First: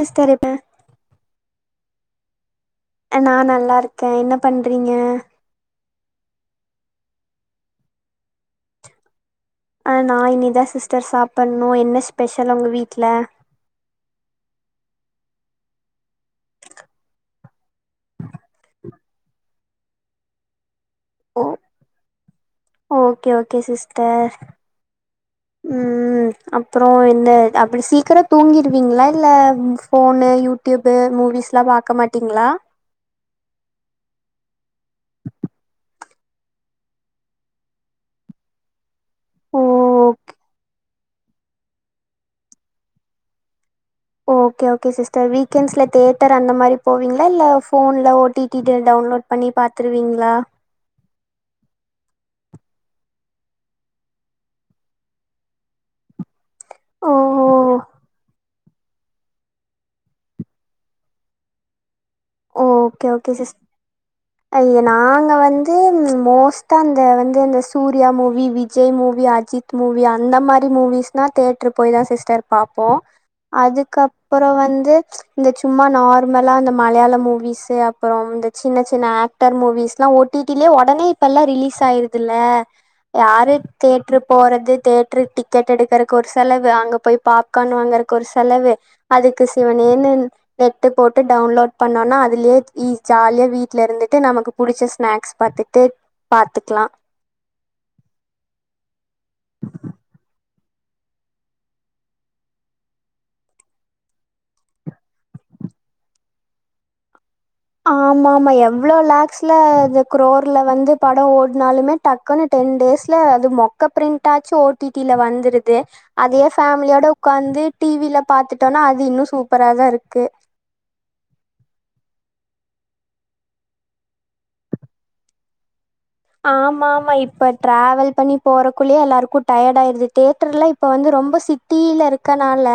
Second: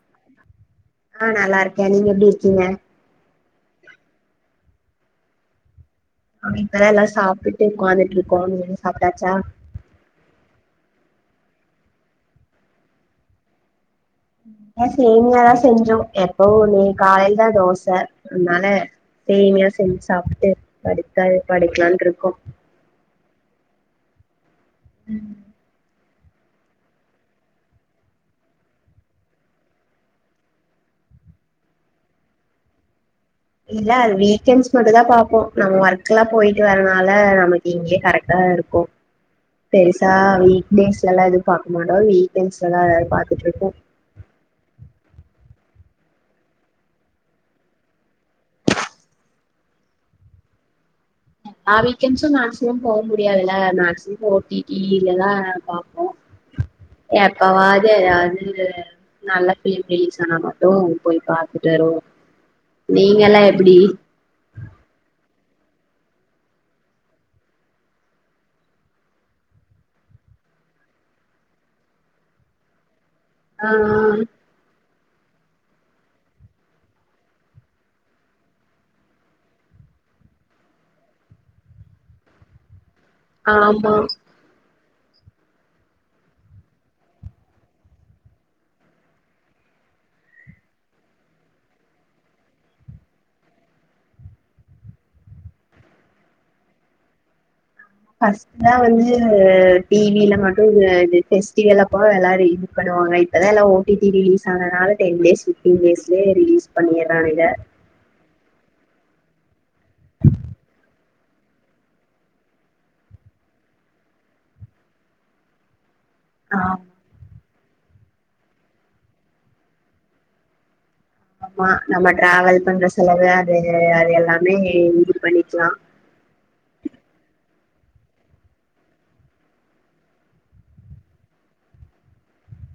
Sister இப்ப ஆ நல்லா இருக்கே நீங்க எப்டி இரு க்கீங்க நா நல்லா இருக்கே என்ன பண்றீங்க அவ இப்பல்லா எல்லாம் சாப்பிட்டு உட்காந்துட்டு இருக்கோம் நீங்க சாப்டாச்சா ஆ நா இனிதா சிஸ்டர் சாப்டணு என்ன ஸ்பெஷல் உங்க வீட்ல சேமியாதா செஞ்சோ எப்ப நீ காலையில தா தோச அதனால சேமியா செஞ்சு சாப்ட்டு படுத்தா ஓ படுக்கலான் இருக்கோ ஓகே ஓகே சிஸ்டர் ம் அப்புறம் இந்த அப்டி சீக்கிரம் தூங்கிருவீங்களா இல்ல போனு யூடியூபு மூவிஸ் எல்லா பாக்க மாட்டீங்களா இல்ல அது வீக்கெண்ட்ஸ் மட்டும் தா பாப்போ நம்ம ஒர்க் எல்லா போயிட்டு வரனால நமக்கு இங்கயே கரெக்டா இருக்கு ஓ பெருசா வீக்டேஸ் யெல்லாம் எதுவு பாக்க மாட்டோ வீக்யென்ட்ஸ்ல தா எல்லா பாத்துட்டு இருப்போ ஓகே ஓகே சிஸ்டர் வீக்கெண்ட்ஸ்ல தேட்டர் அந்த மாரி போவீங்களா இல்ல போன்ல ஓடிடி டவுன்லோட் பண்ணி பாத்துருவீங்களா வீக்கெண்ட்ஸும் மேக்சிமம் போக முடியாதுல மேக்சிமம் ஓடிடிலதா பாப்போ ஓ எப்பாவது நல்லா பிலிம் ரிலீஸ் ஆனா மட்டும் போய் பாாரத்துட்டு வருவோம் ஓகே ஓகே சிஸ் ஐ நாங்க வந்து வந்து மோஸ்டா அந்த வந்து அந்த Suriya movie Vijay movie Ajith movie அந்த மாரி மூவிஸ்னா தேட்ரு போய் தான் சிஸ்டர் பாப்போம் ஆ அதுக்கப்புறம் வந்து இந்த சும்மா நார்மலா இந்த மலையாளம் மூவிஸ் அப்புறம் இந்த சின்ன சின்ன ஆக்டர் மூவிஸ் எல்லாம் ஓடிடிலியே உடனே இப்ப எல்லாம் ரிலீஸ் ஆயிருதுல்ல யாரு ஆமா தேற்றுரு போறது தேட்ருக்கு டிக்கெட் எடுக்கிறக்கு ஒரு செலவு அங்கே போய் பாப்கார்ன் வாங்குறக்கு ஒரு செலவு அதுக்கு சிவனேன்னு நெட்டு போட்டு டவுன்லோட் பண்ணோனா அதுலயே ஜாலியா வீட்டுல இருந்துட்டு நமக்கு புடிச்ச ஸ்நாக்ஸ் பாத்துுட்டு பாத்துக்கலாம் பஸ்ட்ல வந்து டிவில மட் [unintelligible] பெஸ்டிவல்ப்ப எல்லாம் ரீல் போடுவாங்க இப்பதான் எல்லாம் ஓடிடி ரிலீஸ் ஆனது நாள டென் டேஸ் பிப்டீன் டேஸ்லயே ரிலீஸ் பண்ணிராநிங்க ஆமா ஆமா எவ்வளோ லேக்ஸ்ல அ குரோர்ல வந்து படம் ஓட்னாலுமே டக்குன்னு டென் டேஸ்ல அது மொக்க பிரிண்ட்டாச்சு ஓடிடில வந்துருது அதே ஃபேமிலியோடு உட்காந்து டிவில பாத்துட்டோம்னா அது இன்னும் சூப்பரா தான் இருக்கு ஆமா நம்ம ட்ராவல் பண்ற செலவு அது அது எல்லாமே இது பண்ணிக்கலாம் ஆமா ஆமா இப்ப டிராவல் பண்ணி போறக்குள்ளயே எல்லாருக்கும் டயர்ட் ஆயிருது தேட்டர்லாம் இப்ப வந்து ரொம்ப சிட்டில இருக்கனால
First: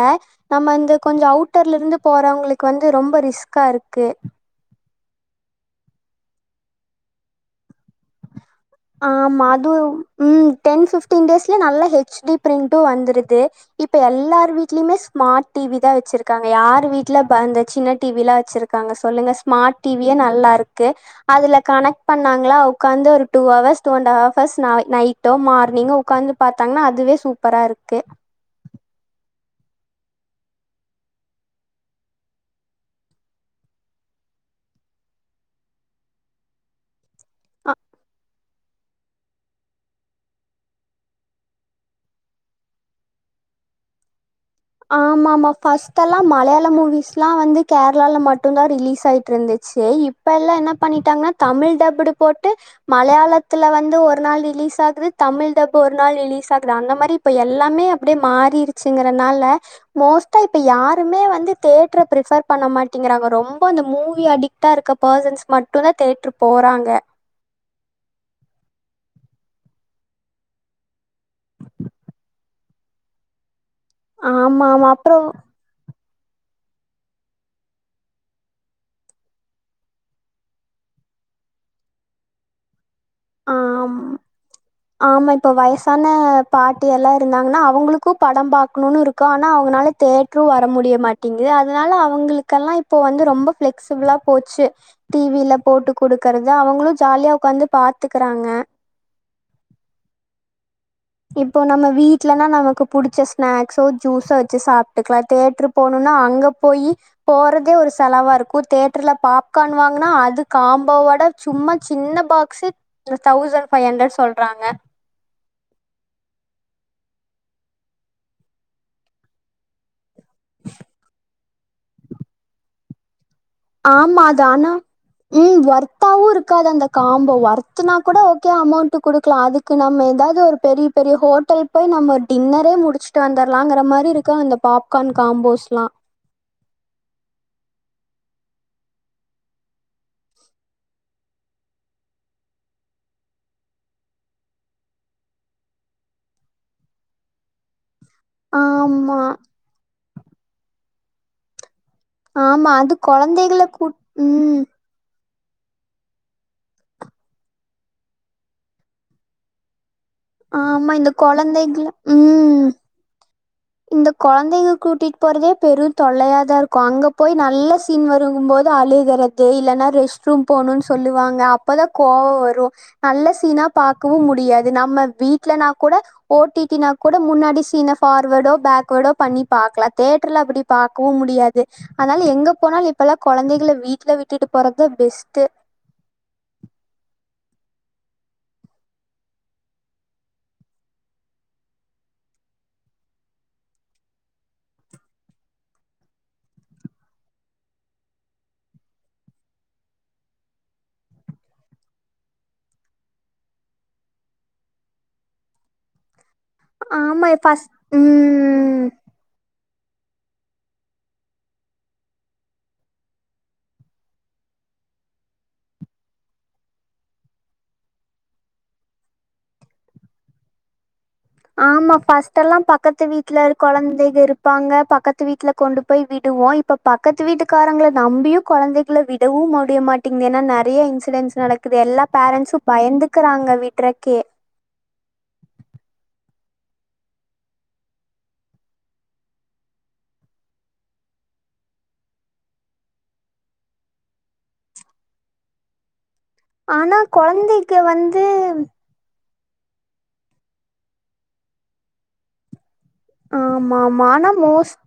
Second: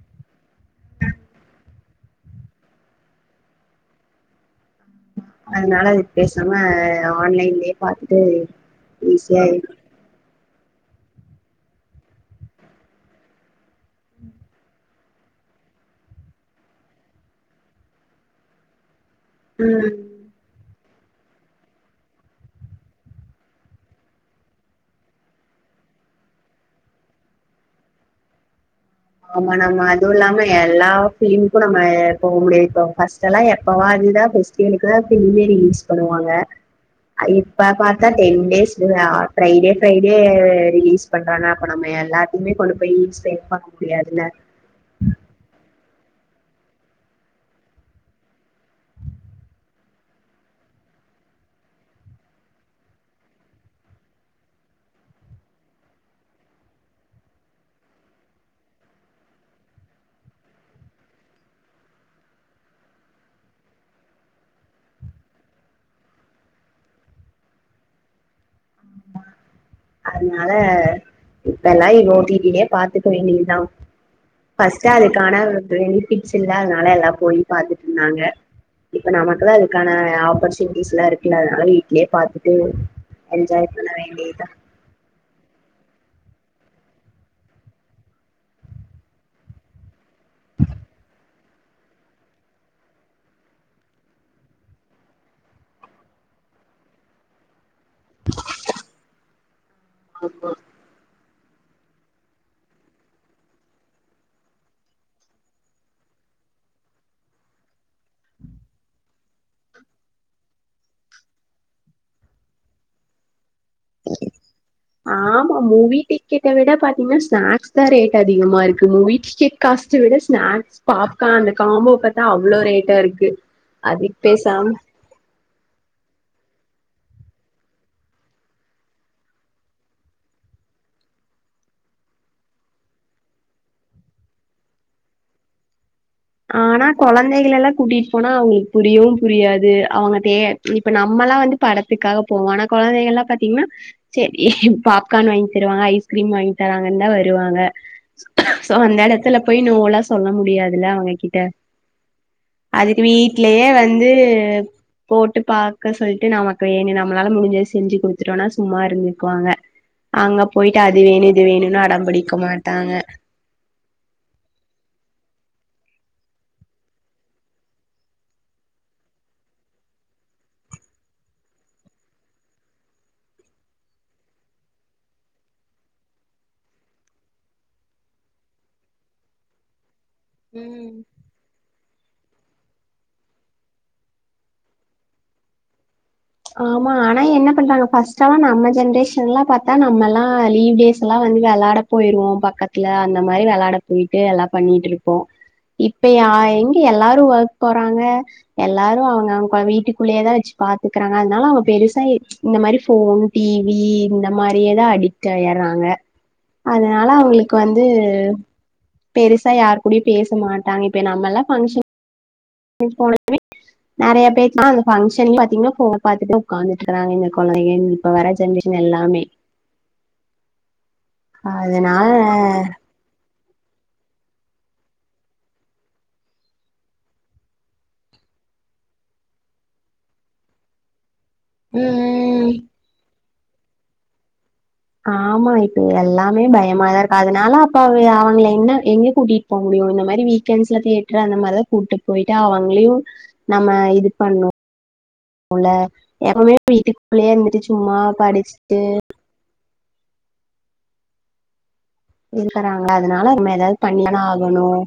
நம்ப இந்த கொஞ்சம் அவுட்டர் இருந்து போறவங்களுக்கு ரொம்ப ரிஸ்கா இருக்கு அதனால அது பேசாம ஆன்லைன்லயே பாத்துட்டு ஆ ஈஸியா மாது ம் டென் ஃபிஃப்டீன் டேஸ்லியே நல்லா ஹெச்டி பிரிண்ட்டும் வந்துடுது சொல்லுங்க ஸ்மார்ட் ம் டிவியே நல்லா இருக்கு க்கு அதுல கனெக்ட் பண்ணாங்களா உட்காந்து ஒரு டூ ஹவர்ஸ் டூ அண்ட்ஹவர்ஸ் நைட்டோ மார்னிங்கோ உட்கார்ந்து பார்த்தாங்கன்னா அதுவே சூப்பரா இருக்கு ஆமா நம்ம அதுவும் இல்லாம எல்லா பிலிமுக்கும் நம்ம போக முடியாது இப்போ பஸ்டலாம் எப்பவா அதுதான் பெஸ்டிவளுக்கு பிளீமே ரிலீஸ் பண்ணுவாங்க இப்ப பாத்தா ten day Friday Friday release பண்றாங்க அப்ப எல்லாதுக்கு கொண்டு போயி [unintelligible] முடியாது ல ஆமா ஆமா ஃபர்ஸ்ட் எல்லாம் மலையாள மூவிஸ்லாம் வந்து கேரளால மட்டும்தான் ரிலீஸ் ஆயிட்டு இருந்துச்சு இப்பல்லாம் என்ன பண்ணிட்டாங்கன்னா தமிழ் டப்புடு போட்டு மலையாளத்துல வந்து ஒரு நாள் ரிலீஸ் ஆகுது தமிழ் டப்பு ஒரு நாள் ரிலீஸ் ஆகுது அந்த மாறி இப்ப எல்லாமே அப்டி மாறிருச்சுருங்கன்னால மோஸ்ட்டா இப்ப யாருமே வந்து தேட்ர பிரிஃபர் பண்ண மாட்டேங்கறாங்க ரொம்ப இந்த மூவி அடிக்ட்டா இருக்குற பர்சன்ஸ் மட்டும் தான் தேட்டர் போறாங்க அதனால இப்ப லைவ் ஓட்டி டி லயே பாத்துக்க வேண்டியது தான் பஸ்டா ஆமாமா அது அப்றோ [unintelligible] கிட்ஸ் இல்ல அதனால எல்லாம் போய் பாத்துட்டு இருந்தாங்க இப்ப நமக்கு தான் அதுக்கான ஆப்பர்ச்சுனிட்டிஸ்லாம் இருக்குல்ல அதனால வீட்லயே பாத்துட்டு என்ஜாய் பண்ண ஆம் வேண்டியதுதான் ஆமா இப்ப வயசான பாட்டி எல்லாம் இருந்தாங்கன்னா அவங்களுக்கும் படம் பாக்கணும்னு இருக்கும் ஆனா அவங்கனால தேட்டரும் வர முடியமாட்டேங்குது அதனால அவங்களுக்கெல்லாம் இப்போ வந்து ரொம்ப பிளெக்சிபிளா போச்சு டிவில போட்டு குடுக்கறது அவங்களும் ஜாலியா உட்காந்து பாத் போறாங்க ஆமா இப்போ நம்ம வீட்லனா நமக்கு புடிச்ச ஸ்நாக்ஸோ ஜூஸோ வச்சு சாப்பிட்டுக்கலாம் தேட்டரு போகனும்னா அங்க போய் போறதே ஒரு செலவா இருக்கும் தேட்டர்ல பாப்கான் வாங்குனா அது காம்போவோட சும்மா சின்ன பாக்ஸ்ஸு ஒரு தௌசண் ஆமா மூவீட்டி கிட்ட விட பாத்தீங்கன்னா ஸ்நாக்ஸ் தான் ரேட் அதிகமா இருக்கும் மூவிஸ்டே காஸ்ட்ட விட ஸ்நாக்ஸ் பாப்கான் காம்போ பாத்தா அவ்ளோ ரேட்டா இருக்கு அதுக்கு ஆமா தான பேசாம ம் ஒர்த்தாவும் இருக்காது அந்த காம்போ ஒர்த்னா கூட ஓகே அமௌண்ட் குடுக்கலாம் அதுக்கு நம்ம ஏதாவது ஒரு பெரிய பெரிய ஹோட்டல் போய் நம்ம ஒரு டின்னரே முடிச்சுட்டு வந்துரலாம்ங்கிற மாரி இருக்கு அந்த பாப்கார்ன் காம்போஸ்லாம் ஆனா கொழந்தைகள் எல்லாம் கூட்டிட்டு போனா அவங்களுக்கு புரியவும் புரியாது அவங்க தே இப்ப நம்மல்லாம் வந்து படத்துக்காக போவோம் ஆனா கொழந்தைகள்ல்லாம் பாத்தீங்கன்னா செரி பாப்கார்ன் வாங்கி தருவாங்க ஐஸ்கிரீம் வாங்கி தராங்கன் தான் வருவாங்க சோ அந்த ஆமா இடத்துல போய் நோ லா சொல்ல முடியாதுல்ல அவங்க கிட்ட ஆமா அது அதுக்கு கொழந்தைகள வீட்லேயே கூட் வந்து ம் போட்டு விட்டு பாக்க சொல்லிட்டு நமக்கு வேணும் நம்மளால முடிஞ்சத செஞ்சு குடுத்துட்டோம்னா சும்மா இருந்துக்குவாங்க அங்க போயிட்டு ஆமா அது இந்த வேணும் இது வேணுன்னு கொழந்தைகள அடம் பிடிக்க ம் மாட்டாங்க இந்த கொழந்தைங்க கூட்டிட்டு போறதே பெரும் தொல்லையாதான் இருக்கும் அங்க போய் நல்ல சீன் வரும் போது அழுகிறது இல்லைன்னா ரெஸ்ட் ரூம் போணுன் சொல்லுவாங்க அப்பதான் கோவம் வரும் நல்ல சீனா பாக்கவும் முடியாது நம்ம வீட்லனா கூட ஓட்டி டி னா கூட முன்னாடி சீன ஃபார்வடோ பேக்வேர்டோ பண்ணி பாக்கலாம் தேட்டர்ல அப்டி ம் பாக்கவும் முடியாது அதனால எங்க போனாலும் இப்பல்லாம் கொழந்தைகள வீட்ல விட்டுட்டு போறது பெஸ்ட்டு ஆமா ஆனா என்ன பண்றாங்க ஃபர்ஸ்ட்லாம் நம்ம ஜென்ரேஷன்லாம் பாத்தா நம்மல்லாம் லீவ் டேஸ் எல்லாம் வந்து விளாட போயிருவோம் பக்கத்துல அந்த மாரி விளாட போயிட்டு எல்லாம் பண்ணிட்டு இருப்போம் இப்பயா எங்க எல்லாரும் ஒர்க் போறாங்க எல்லாரும் அவங்க அவங்க வீட்டுக்குள்ளேயேதான் வச்சு பாத்து இருக்கறாங்க அதனால அவங்க பெருசா இந்த மாரி போன் டிவி இந்த மாரியேதான் அடிக்ட் ஆயிடுறாங்க அதனால ஆமா அவங்களுக்கு ஃபஸ்ட் வந்து ம். பெருசா யாரு அப்படிய பேச மாட்டாங்க இப்ப நம்ம எல்லாம் பங்க்ஷன் [unintelligible] நிறைய பேர் ஃபங்க்ஷன் பாத்தீங்கன்னா போன பாத்துட்டு உட்காந்துக்கறாங்க இந்த குழந்தைகள் இப்ப வர ஜென்ரேஷன் எல்லாமே ஆமா அதனால ஃபர்ஸ்ட் எல்லாம் பக்கத்து வீட்டு வீட்ல குழந்தைகள் இருப்பாங்க பக்கத்து வீட்டுல கொண்டு போய் விடுவோம் இப்ப பக்கத்து வீட்டுக்காரங்களை நம்பியும் குழந்தைகல விடவும் முடிய மாட்டேங்கிது ஏன்னா நிறைய இன்சிடென்ட்ஸ் நடக்குது எல்லா ம் பேரண்ஸ்ஸும் பயந்துட்டு இருக்குறாங்க வீட்றக்கே பயமாதான் இருக்கு அதனால அப்ப அவங்கள என்ன எங்க கூட்டிட்டு போக முடியும் இந்த மாரி வீக்கண்ட்ஸ்ல தியேட்டர் அந்த மாதிரிதான் கூட்டு போய்ட்டு அவங்களையும் நம்ம இது பண்ணும் உள்ள எப்பவுமே ஆனா வீட்டுக்குள்ளேயே இருந்துட்டு கொழந்தைக்கு சும்மா வந்து படிச்சுட்டு [unintelligible] அதனால நம்ம ஏதாவது ஆமா ஆமா பண்ணிதான ஆனா மோஸ் ஆகணும்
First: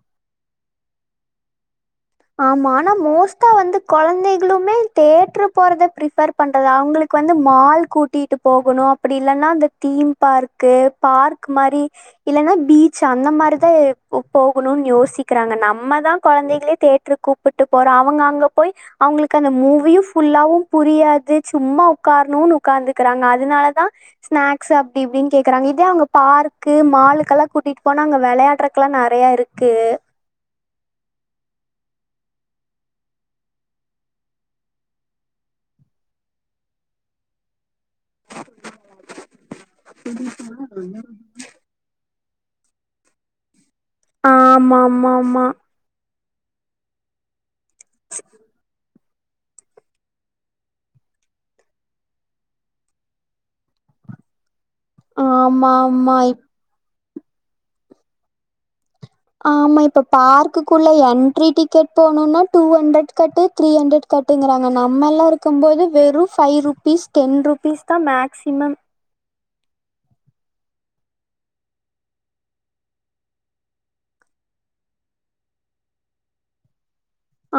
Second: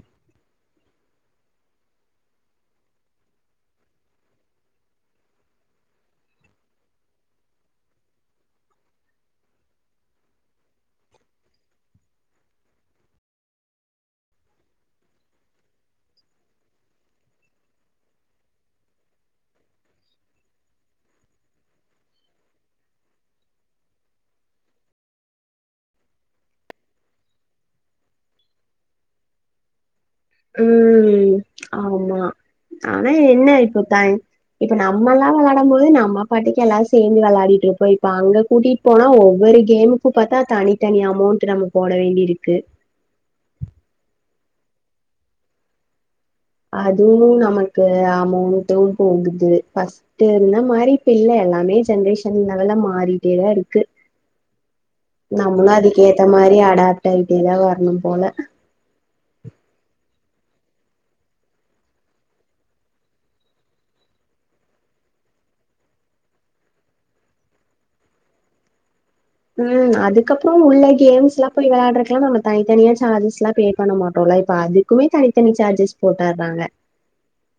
ஆமா ஆனா மோஸ்டா வந்து குழந்தைகளுமே தேட்ரு போறத பிபர் பண்றது அவங்களுக்கு வந்து மால் கூட்டிட்டு போகணு அப்டி இல்லைன்னா அந்த தீம் பார்க்கு பார்க் மாரி இல்லன்னா பீச் அந்த மாரிதா போகணும்னு யோசிக்கிறாங்க நம்மதா குழந்தைகளே தேட் கூப்பிட்டு போறோம் அவங்க அங்க போய் அவங்களுக்கு அந்த மூவியும் ஃபுல்லாவும் புரியாது சும்மா உட்காரணும்ன்னு உட்கார்ந்துக்கறாங்க அதனாலதா ஸ்நாக்ஸ் அப்டி இப்டின்னு கேக்குறாங்க இதே அவங்க பார்க்கு மாலுக்கெல்லா கூட்டிட்டு போனா அங்க விளையாடுறக்கு எல்லா நிறைய இருக்கு ம் ஆமா ஆனா என்ன இப்போத்தா இப்ப நம்ம எல்லாம் விளையாடும் போது நம்ம பாட்டுக்கு எல்லாரும் சேர்ந்து விளையாடிட்டு இருக் இப்ப இப்ப அங்க கூட்டிட்டு போனா ஒவ்வொரு கேம்முக்கும் பாத்தா தனி தனி அமௌண்ட் நம்ம போட வேண்டி இருக் க்கு ஆமா ஆமா ஆமா அதுவும் நம்ம [unintelligible] அமௌண்ட் போகுது ஃபஸ்ட் இருந்தா மாரி இப்ப இல்ல எல்லாமே ஜென்ரேஷன் எல்லாம் மாறிட்டேதா இருக்கு ஆமா நம்மளும் அதுக் ஆமா ஏத்த இப் மாரி ஆடா ஐடிதா வரணும் போல ஆமா இப்ப பார்க்குக்குள்ள என்ட்ரி டிக்கெட் போனுனா டூ ஹண்ட்ரட் கட்டு த்ரீ ஹண்ட்ரட் கட்டுங்கறாங்க நம்ம எல்லாம் இருக்கும் போது வெறும் ஃபைவ் ருபீஸ் டென் ருபீஸ் தா மேக்சிமம் ம் அதுக்கப்புறம் உள்ள கேம்ஸ் எல்லா போய் விளையாடுறக்குலாம் நம்ம தனித்தனியா சார்ஜஸ் எல்லாம் பே பண்ண மாட்டோம்ல இப்ப அதுக்குமே தனித்தனி சார்ஜஸ் போட்டடுறாங்க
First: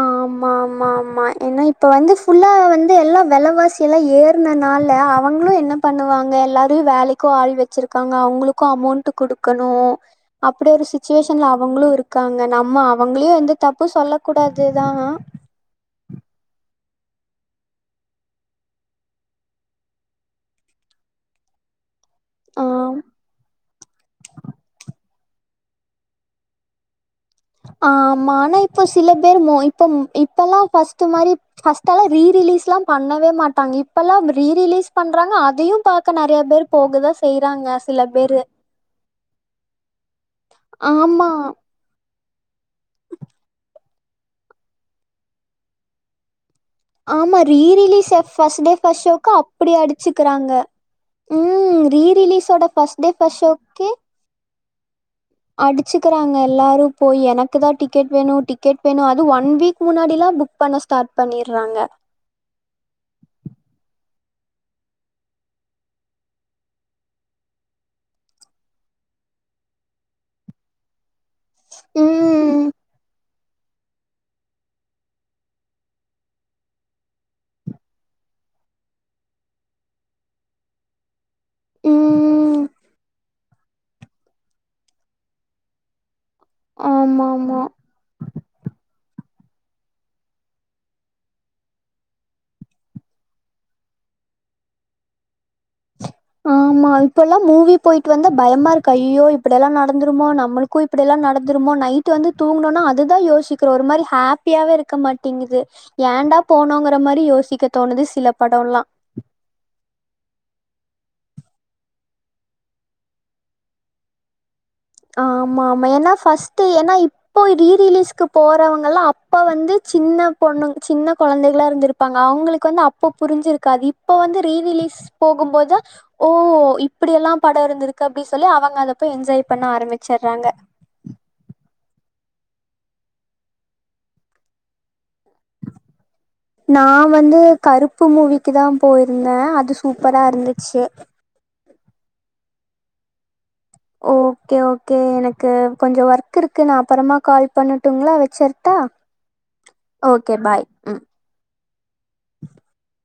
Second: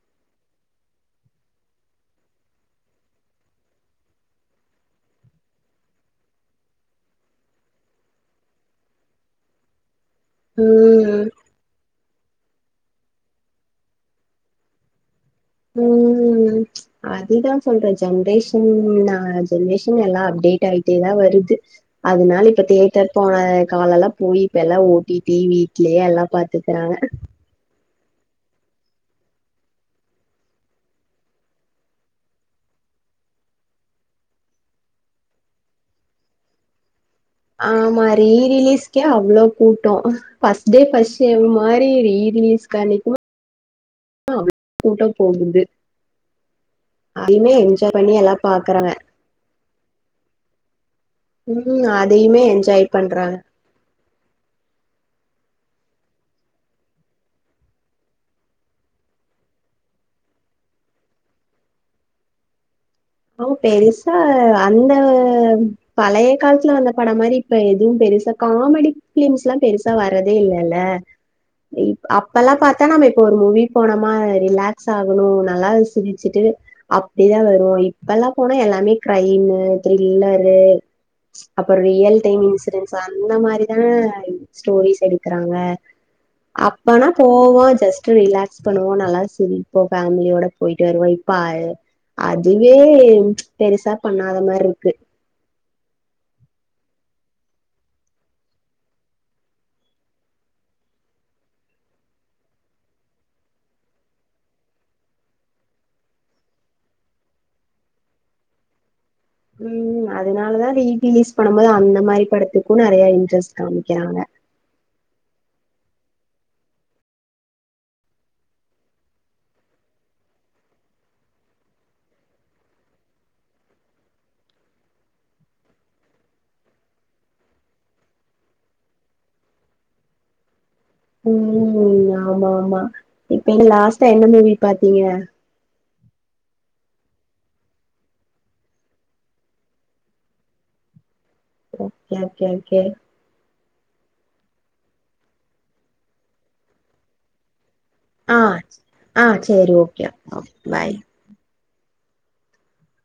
ஆமா ஆமா ஆமா ஏனா இப்ப வந்து ஃபுல்லா வந்து எல்லா வெலைவாசி எல்லா ஏறன்னால அவங்களும் என்ன பண்ணுவாங்க எல்லாரையும் வேலைக்கும் ஆள் வச்சிருக்காங்க அவங்களுக்கும் அமௌண்ட் குடுக்கணும் அப்படி ஒரு ம் சிச்சுவேஷ்ன்ல அவங்களும் இருக்காங்க நம்ம அவங்களையும் வந்து தப்பு சொல்ல கூடாது தா ம் அதுதான் சொல்றே ஜென்ரேஷன் நா ஜென்ரேஷன் எல்லா அப்டேட் ஆயிட்டேதான் வருது அதனால இப்ப ஆ தேட்டர் போன கால எல்லாம் போய் இப்ப எல்லாம் ஓ டி டி வி ட்லயே எல்லா பாத்துக்குறாங்க ஆமா ஆனா இப்போ சிலபேர் மோ இப்பம் இப்பலா பஸ்ட் மாரி பஸ்ட் எல்லாம் ரீ ரிலீஸ்லா பண்ணவே மாட்டாங்க இப்பல்லா ரீ ரிலீஸ் பண்றாங்க அதையும் பாக்க நறைய பேர் போகதா செய்யறாங்க சில ஆமா ரீ பேரு ரிலீஸ்கே அவ்வளோ கூட்டோம் பஸ்டே ஆமா பஸ்ஷோ மாரி ம் கனக்குமா கூட்டம் போகுது ஆமா அதையுமே ரீ என்ஜாய் பண்ணி ரிலீஸ்ஸ்ஸ எல்லா ஃபஸ்டே பாக்கறாங்க பஸ்ஷோக்கு அப்படி அடிச்சுக்கறாங்க ம் ரீ அதையுமே ரிலீஸோட என்ஜாய் ஃபஸ்ட் பண்றாங்க பஸ் ஷோக்கே அடிச்சக்கறாங்க எல்லாரு போய் எனக்குதா டிக்கெட் வேணும் டிக்கெட் வேணும் அது ஒன் வீக் முன்னாடிலா புக் பண்ண ஸ்டார்ட் பண்ணி றாங்க அவ பெருசா அந்த பழைய காலத்துல வந்த படம் மாரி இப்ப எதுவும் பெருசா காமெடி பிலிம்ஸ்லா பெருசா வரதே இல்லல்ல அப்ப எல்லா ம் பாத்தா நம்ம இப்ப ஒரு மூவி போனமா ரிலாக்ஸ் ஆகணும் நல்லாவே சிரிச்சுட்டு அப்டிதா வருவோம் இப்பல்லா போனா எல்லாமே கிரைனு த்ரில்லரு அப்புறோ ரியல் டைம் ம் இன்சூரன்ஸ் அந்த மா [unintelligible] ஸ்டோரிஸ் எடுக்றாங்க அப்பல்ல ஆமா ஆமா போவோம் ஜஸ்ட்டு ரிலாக்ஸ் பண்ணுவோம் நல்லா சரி இப்போ ஃபேமிலியோட போயிட்டு வருவோம் இப்ப அ அது வே பெருசா பண்ணாத மாரி இருக்கு ஆமா இப்ப எல்லா மூவி போயிட்டு வந்தா பயமா இருக்க ஐயோ இப்படெல்லா நடந்துருமோ நம்மளுக்கும் இப்படில்லா நடந்துருமோ நைட் வந்து தூங்கணுனா அதுதா யோசிக்கிறோ ஒரு மாரி ஹாப்பியாவே இருக்க மாட்டேங்குது ஏண்டா போனோங்கிற மாரி யோசிக்க தோணுது சில படல்லா ம் அதனாலதா ரீ ரிலீஸ் பண்ணும் போது அந்த மாரி படத்துக்கும் நறைய இன்ட்ரெஸ்ட் காமிக்கிறாங்க ஆமா ஆமா ஏன்னா ஃபஸ்ட் ஏன்னா இப்போ ரீ ரிலீஸ்க்கு போறவங்கல்லா அப்ப வந்து சின்ன பொண்ணு சின்ன கொழந்தைகளா இருந்திருப்பாங்க அவுங்களுக்கு வந்து அப்ப புரிஞ்சிருக்காது இப்ப வந்து ரீ ரிலீஸ் போகும் போதா ஓ இப்டி எல்லா படம் இருந்திருக்கு அப்டி சொல்லி அவுங்க அதப்போய் என்ஜாய் பண்ண ஆரம்பிச்சுறாங்க ம் ஆமா ஆமா இப்ப நீங்க லாஸ்டா என்ன மூவி பாத்தீங்க நா வந்து கருப்பு மூவிக்கிதா போயிருந்தே அது சூப்பரா இருந்துச்சி ஒகே கே கே ஓகே ஓகே எனக்கு கொஞ்சோ ஒர்க் இருக்கு நா அப்புறமா கால் பண்ண ஆ ஆ சேரி ஓகே பாய் [inaudible]